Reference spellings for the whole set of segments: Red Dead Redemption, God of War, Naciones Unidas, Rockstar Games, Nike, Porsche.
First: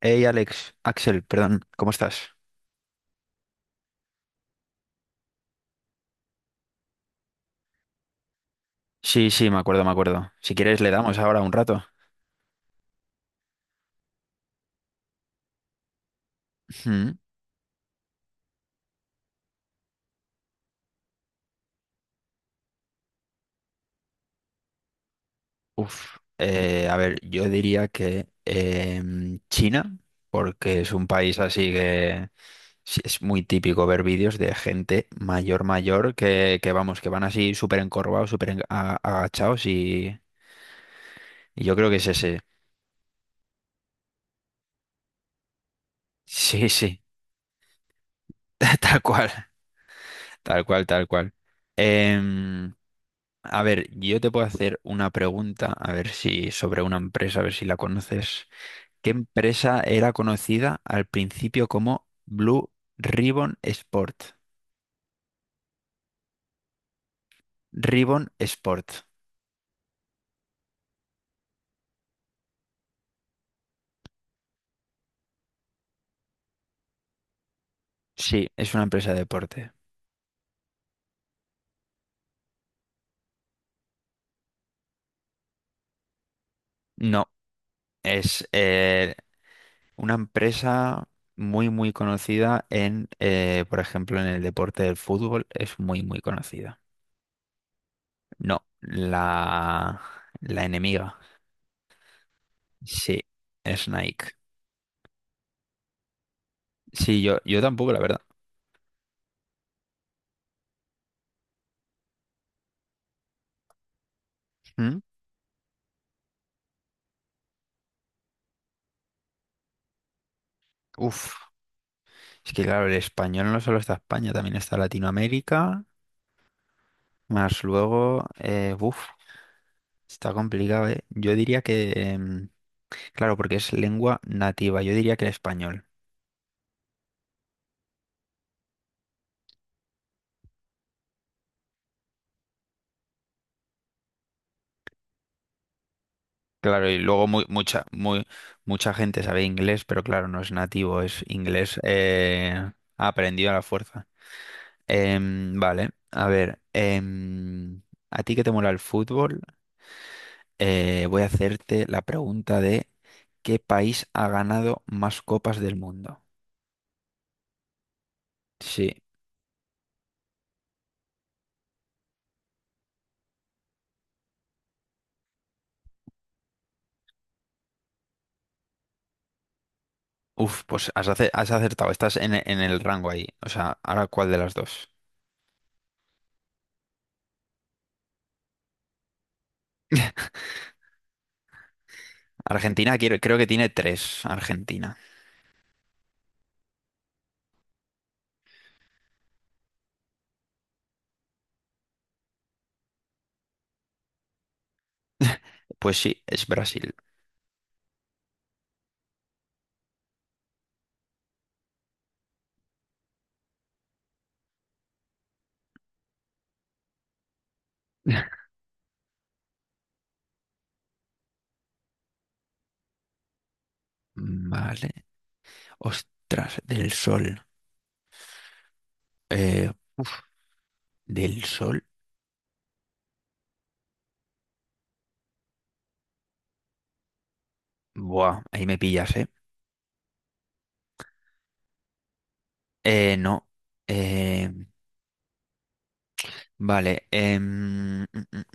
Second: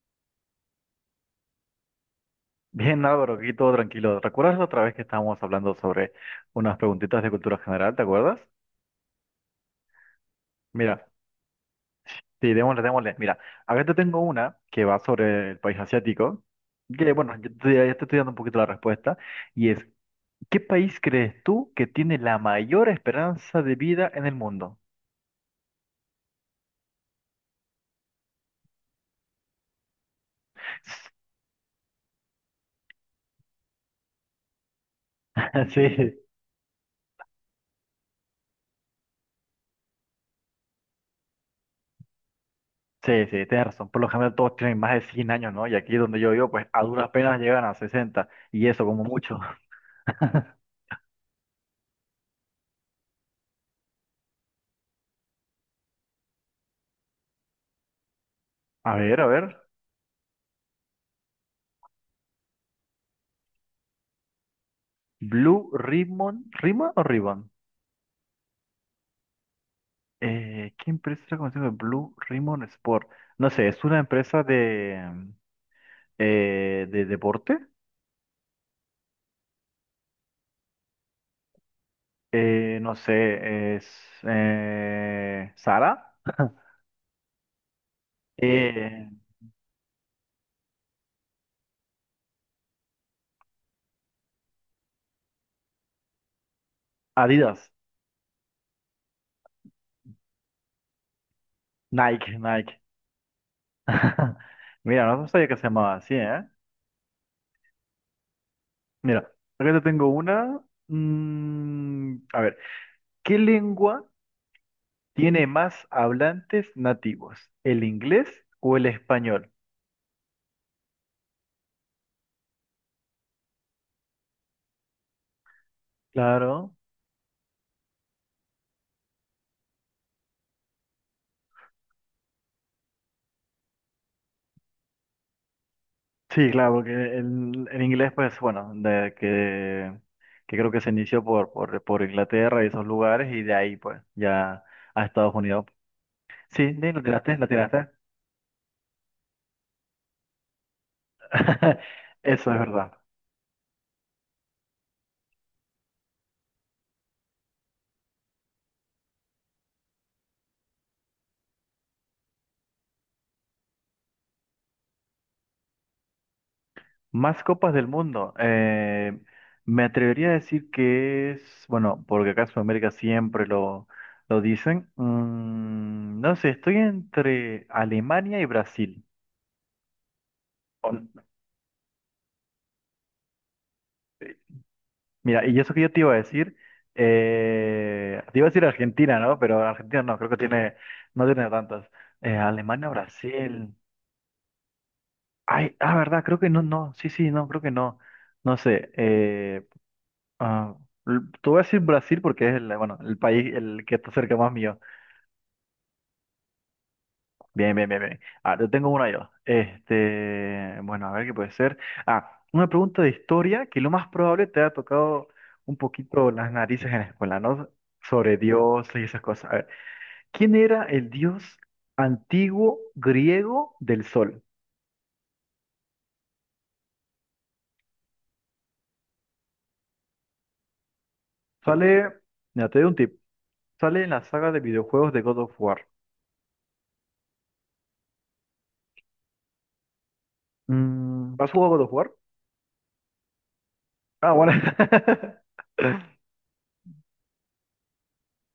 Hey Alex, Axel, perdón, ¿cómo estás? Bien, Álvaro, aquí todo tranquilo. ¿Recuerdas la otra vez que estábamos hablando sobre unas preguntitas de cultura general? ¿Te acuerdas? Sí, sí, me acuerdo, me acuerdo. Si quieres le Mira, damos ahora un rato. sí, démosle, démosle. Mira, acá te tengo una que va sobre el país asiático, que Ujú. bueno, ya te estoy dando un poquito la respuesta, y es, ¿qué país crees tú que tiene la mayor esperanza de vida en el mundo? Uf, a ver, yo diría que China, porque es un país así que sí, es muy típico ver vídeos de gente mayor, mayor, Sí, que vamos, que van así súper encorvados, súper agachados y yo creo que es ese. sí, sí, tienes razón. Por lo general todos tienen más de 100 años, ¿no? Y aquí donde yo vivo, pues Sí, a sí, duras penas llegan a 60 y eso tal como cual, mucho. tal cual, tal cual. Em, A ver, yo te puedo hacer una pregunta, a ver si sobre una empresa, a ver si la conoces. A ¿Qué ver, a ver. empresa era conocida al principio como Blue Ribbon Sport? Blue Ribbon, ¿Ribbon o Ribbon? Ribbon Sport. ¿Qué empresa era conocida como Blue Ribbon Sport? No sé, es una empresa de deporte. Sí, es una empresa de deporte. No sé, es Zara. No, es Eh, una empresa muy, muy conocida en, por ejemplo, en el deporte del fútbol, es muy, muy conocida. Adidas, No, la enemiga. Nike, Nike. Sí, es Nike. Mira, no sabía que se llamaba así, ¿eh? Sí, yo tampoco, la verdad. Mira, acá te tengo una. A ver, ¿qué lengua ¿Mm? tiene más hablantes nativos? ¿El inglés o el español? Uf, es que claro, el español no solo está España, también está Latinoamérica, Claro. más luego, está complicado, ¿eh? Yo diría que, claro, porque es lengua nativa, yo diría que el español. Sí, claro, porque el inglés, pues bueno, que creo que se inició por Inglaterra y esos lugares, y de ahí pues ya a Estados Unidos. Sí, Claro, sí, y lo luego tiraste, muy, lo mucha, tiraste. muy, mucha gente sabe inglés, pero claro, no es nativo, es inglés Eso es verdad. aprendido a la fuerza. Vale, a ver, ¿a ti que te mola el fútbol? Voy a hacerte la pregunta de ¿qué país ha ganado más copas del mundo? Más copas del mundo. Sí. Me atrevería a decir que es, bueno, porque acá en Sudamérica siempre lo dicen. No sé, estoy entre Alemania y Brasil. Uf, pues has, has acertado. Estás en, en el rango ahí. O sea, ahora cuál de las dos. Mira, y eso que yo te iba a decir, te iba a decir Argentina, ¿no? Pero Argentina no, creo que tiene, no tiene tantas. Alemania, Argentina, creo que tiene Brasil. tres. Argentina. Ay, ah, verdad, creo que no, no, sí, sí, no, creo que no. No sé, ah, te voy a decir Brasil porque es el, bueno, el país el que está cerca más mío. Pues sí, es Brasil. Bien, bien, bien, bien. Ah, yo tengo una yo. Este, bueno, a ver qué puede ser. Ah, una pregunta de historia que lo más probable te ha tocado un poquito las narices en la escuela, ¿no? Sobre dioses y esas cosas. A ver, ¿quién era el dios antiguo griego del sol? Vale. Ostras, del sol. Eh, Del sol. Sale, mira, te doy un tip. Sale en la saga de videojuegos de God of War. Buah, ahí me pillas, ¿eh? ¿Has jugado God of War? No. Ah, Eh, bueno. vale. Mm,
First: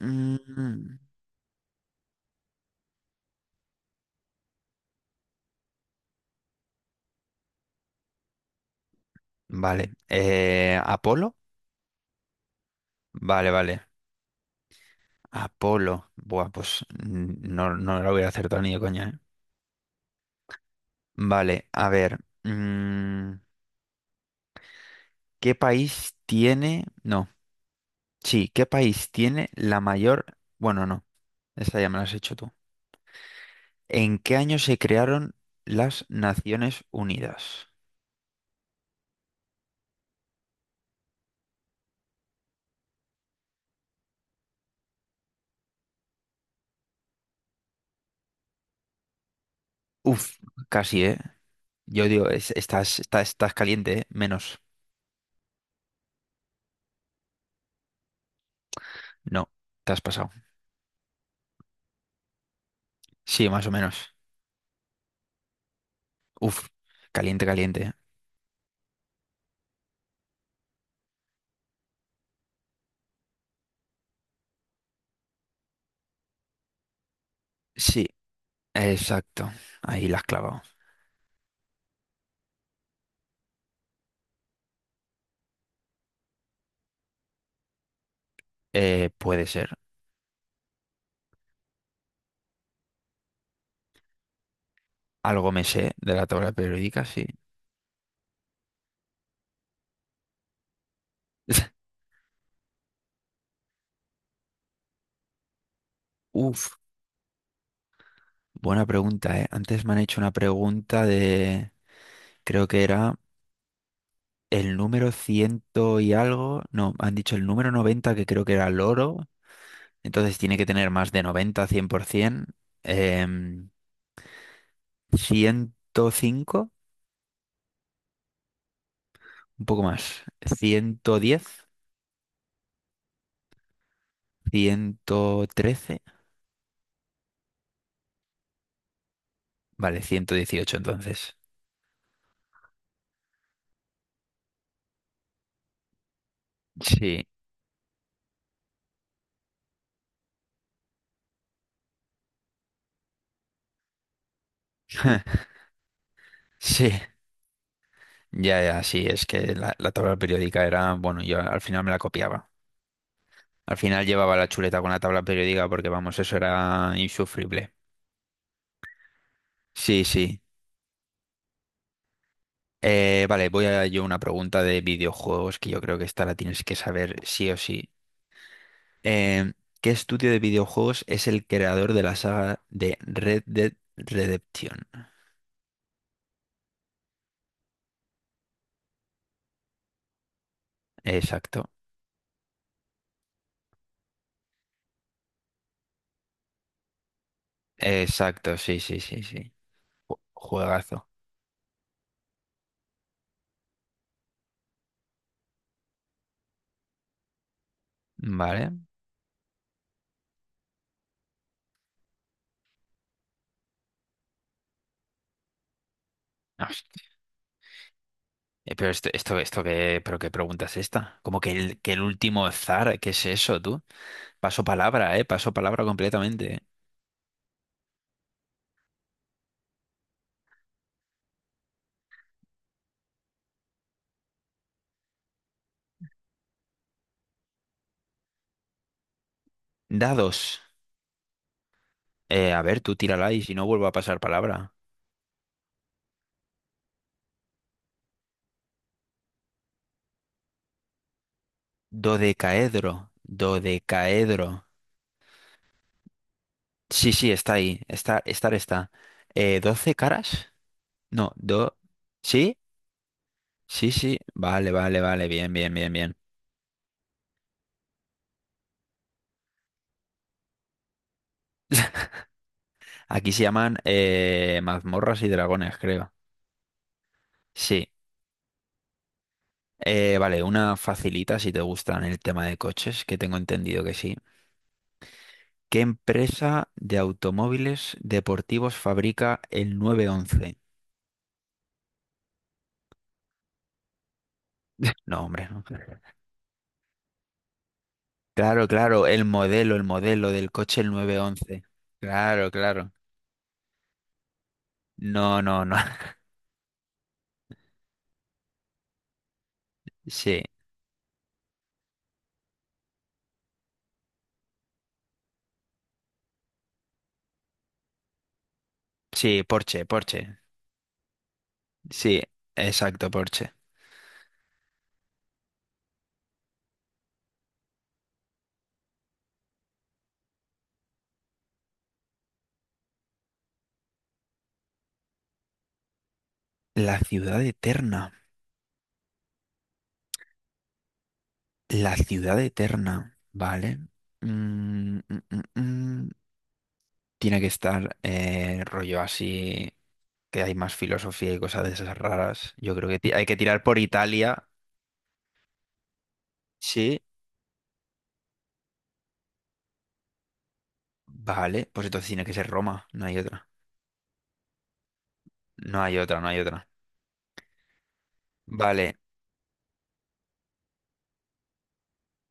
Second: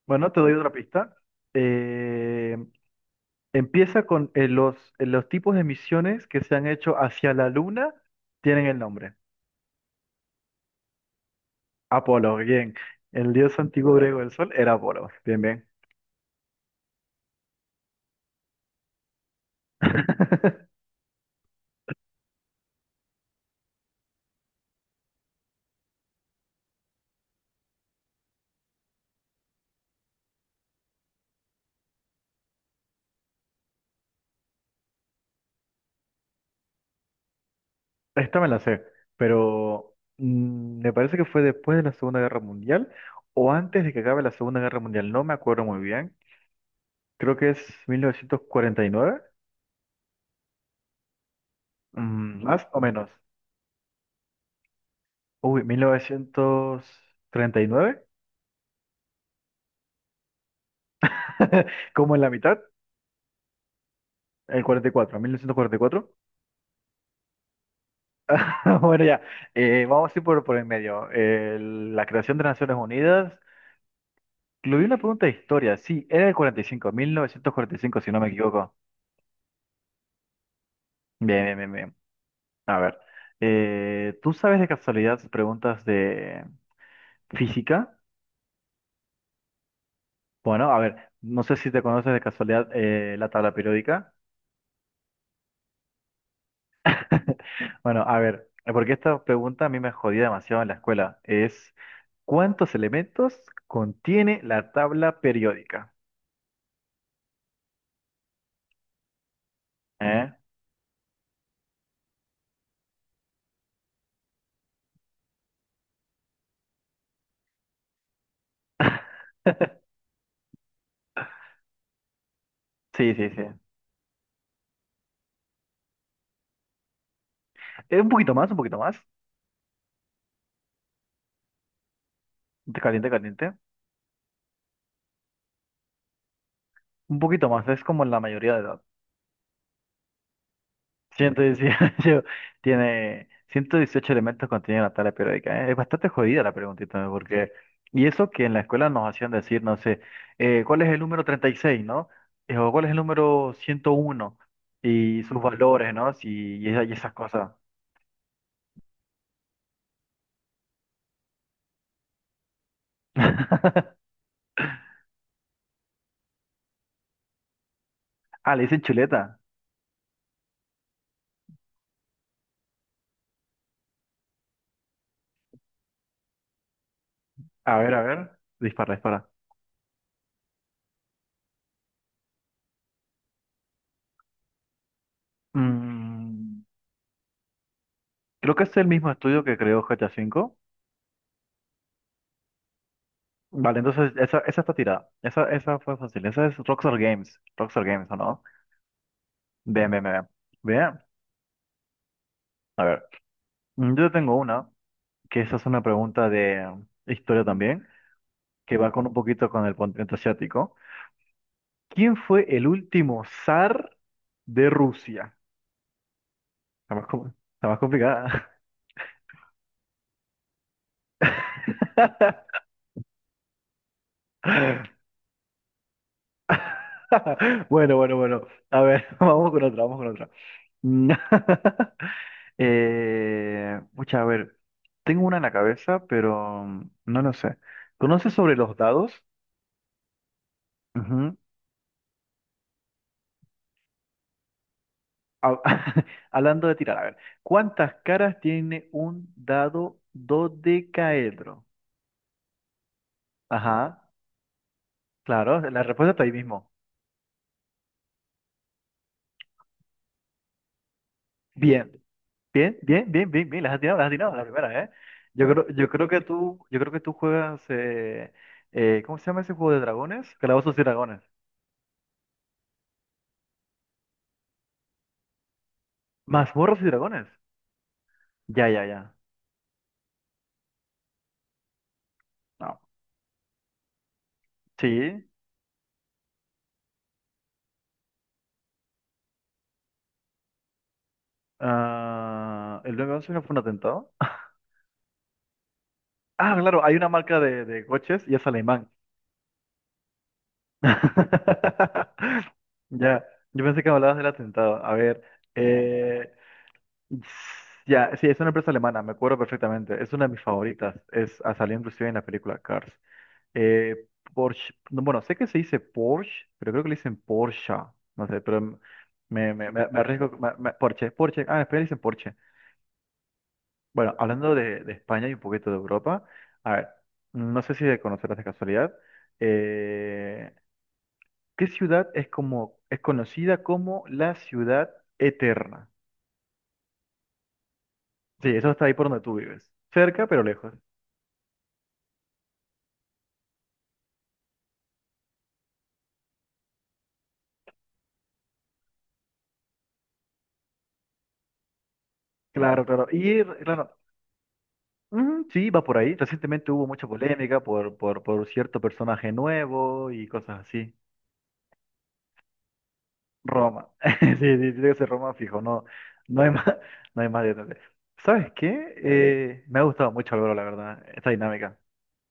mm, Bueno, te doy mm. otra Mm. pista. Eh, Empieza con los tipos de misiones que se han hecho hacia la luna, tienen el nombre. Vale. ¿Apolo? Apolo, bien. El Vale, dios vale. antiguo griego del sol era Apolo. Bien, bien. Apolo. Buah, pues no, no lo voy a acertar ni de coña, ¿eh? Vale, a ver. ¿Qué país tiene? No, sí, ¿qué país tiene la mayor? Bueno, no, esta ya me la has hecho tú. ¿En qué año se crearon las Naciones Unidas? Esta me la sé, pero me parece que fue después de la Segunda Guerra Mundial o antes de que acabe la Segunda Guerra Mundial. No me acuerdo muy bien. Creo que es 1949, Uf, casi, ¿eh? Yo digo, es- más o estás, menos. estás, estás caliente, ¿eh? Menos. Uy, 1939, No, te has pasado. como en la mitad, Sí, más o menos. el 44, 1944. Uf, caliente, caliente, ¿eh? Bueno, ya, vamos a ir por el medio. La creación de Naciones Unidas. Incluí una pregunta de historia. Sí, era el 45, 1945, Sí, si no me equivoco. exacto. Ahí la has clavado. Bien, bien, bien, bien. A ver, ¿tú sabes de casualidad preguntas de física? Puede ser. Bueno, a ver, no sé si te conoces de casualidad, la tabla periódica. Algo me sé de la tabla periódica, sí. Bueno, a ver, porque esta pregunta a mí me jodía demasiado en la escuela. Es, ¿cuántos elementos contiene la tabla periódica? Uf, buena pregunta, ¿eh? Antes me han hecho una ¿Eh? pregunta de, creo que era el número ciento y algo. No, han dicho el número 90, que creo que era el oro. Entonces tiene que tener más de 90, cien por 100%. Sí, sí, sí. Em, ciento cinco. Es un poquito más, un poquito más. Un poco más, 110. Caliente, caliente. 113. Un poquito más, es como la mayoría de edad. Vale, 118 entonces. 118, tiene 118 elementos contiene la tabla periódica. ¿Eh? Es bastante jodida la preguntita, ¿no? Sí, Porque... Y eso que en la escuela nos hacían decir, no sé, ¿cuál es el número 36, no? ¿O cuál es el número 101 y sus valores, no? Sí, y esas sí. cosas. Ya, ya, sí, es que la tabla periódica era, bueno, yo al final me la copiaba. Al final llevaba la chuleta con la tabla periódica porque, vamos, eso era insufrible. Ah, le dicen chuleta. Sí, sí. Vale, voy a yo una pregunta de videojuegos que yo creo que esta la tienes que saber sí o A sí. ver, a ver. Dispara, dispara. Eh, ¿Qué estudio de videojuegos es el creador de la saga de Red Dead Redemption? Mm, Creo que es el mismo estudio que creó GTA V. Exacto, Vale, entonces esa está tirada. Esa fue fácil. Esa es Rockstar Games. Rockstar Games, ¿o no? exacto, sí, sí, sí, sí. Bien, bien, bien. Bien. Juegazo. A ver, yo tengo una, que esa es una pregunta de, historia también, Vale. que va con un poquito con el continente asiático. ¿Quién fue el último zar de Rusia? Ah, Está más, com- Está más complicada. Pero esto, esto qué, pero qué pregunta es esta. Como que que el último zar, ¿qué es eso, tú? Paso palabra completamente. Bueno, bueno, bueno. A ver, vamos con otra, vamos con otra. Mm, pucha, a ver, tengo una en la cabeza, pero no lo sé. ¿Conoces sobre los dados? Dados. Ujú. A ver, tú tírala y si no vuelvo a pasar palabra. Ha- Hablando de tirar, a ver, ¿cuántas caras tiene un dado dodecaedro? Dodecaedro, Ajá, dodecaedro. claro, la respuesta está ahí mismo. Sí, sí, está ahí. Está, estar está. ¿Doce caras? No, do. Bien, ¿Sí? bien, bien, bien, bien, bien, Sí, las has sí. atinado, la Vale, primera, ¿eh? vale, vale. Yo Bien, creo, bien, yo bien, creo bien. que tú, yo creo que tú juegas, ¿cómo se llama ese juego de dragones? Calabozos y dragones. Aquí se llaman mazmorras y dragones, creo. Mazmorras y dragones. Sí. Ya, ya, ya. Vale, una facilita si te gustan el tema de No. coches, que tengo entendido que sí. Sí. ¿Qué empresa de automóviles deportivos fabrica el 911? Ah, ¿el 911 no fue un atentado? No, hombre, no. Ah, claro, hay una marca de coches y es Claro, alemán. claro, el modelo del coche, el 911. Claro, claro. Ya, yo pensé que hablabas del atentado. A ver, No, no, no. eh, ya, sí, es una empresa alemana, me acuerdo perfectamente. Es una de Sí, mis favoritas. Salió inclusive en la película Cars. Eh, Porsche, no, bueno, sé que se dice Porsche, pero creo que le dicen Porsche, no sé, pero m- sí, me, me, Porsche, me, me arriesgo, Porsche. Porsche, Porsche, en España le dicen Sí, Porsche. exacto, Porsche. Bueno, hablando de España y un poquito de Europa, a ver, no sé si de conocerás de casualidad, eh, ¿qué ciudad es como, es conocida como la ciudad eterna? La ciudad eterna. Sí, eso está ahí por donde tú vives, cerca pero lejos. La ciudad eterna, ¿vale? Mm, mm, mm, mm. Tiene que estar rollo así, que hay más filosofía y cosas de esas raras. Yo Claro, creo que claro, hay que y tirar por claro. Italia. Sí, va por ahí. Recientemente hubo Sí, mucha polémica por cierto personaje nuevo y cosas así. vale, pues entonces tiene que ser Roma, no hay otra. Roma. Sí, sí, tiene que ser Roma fijo, No no, hay otra, no hay no hay más, otra. no hay más detalles. ¿Sabes Vale, qué? Me ha gustado mucho, Álvaro, la verdad, esta dinámica.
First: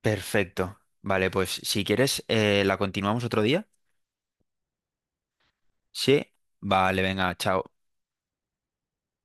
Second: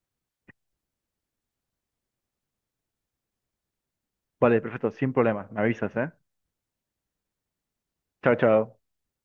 perfecto. Vale, pues si quieres, la continuamos otro día. Vale, perfecto, sin problema. Me avisas, ¿eh? Sí, vale, venga, chao. Chao, chao.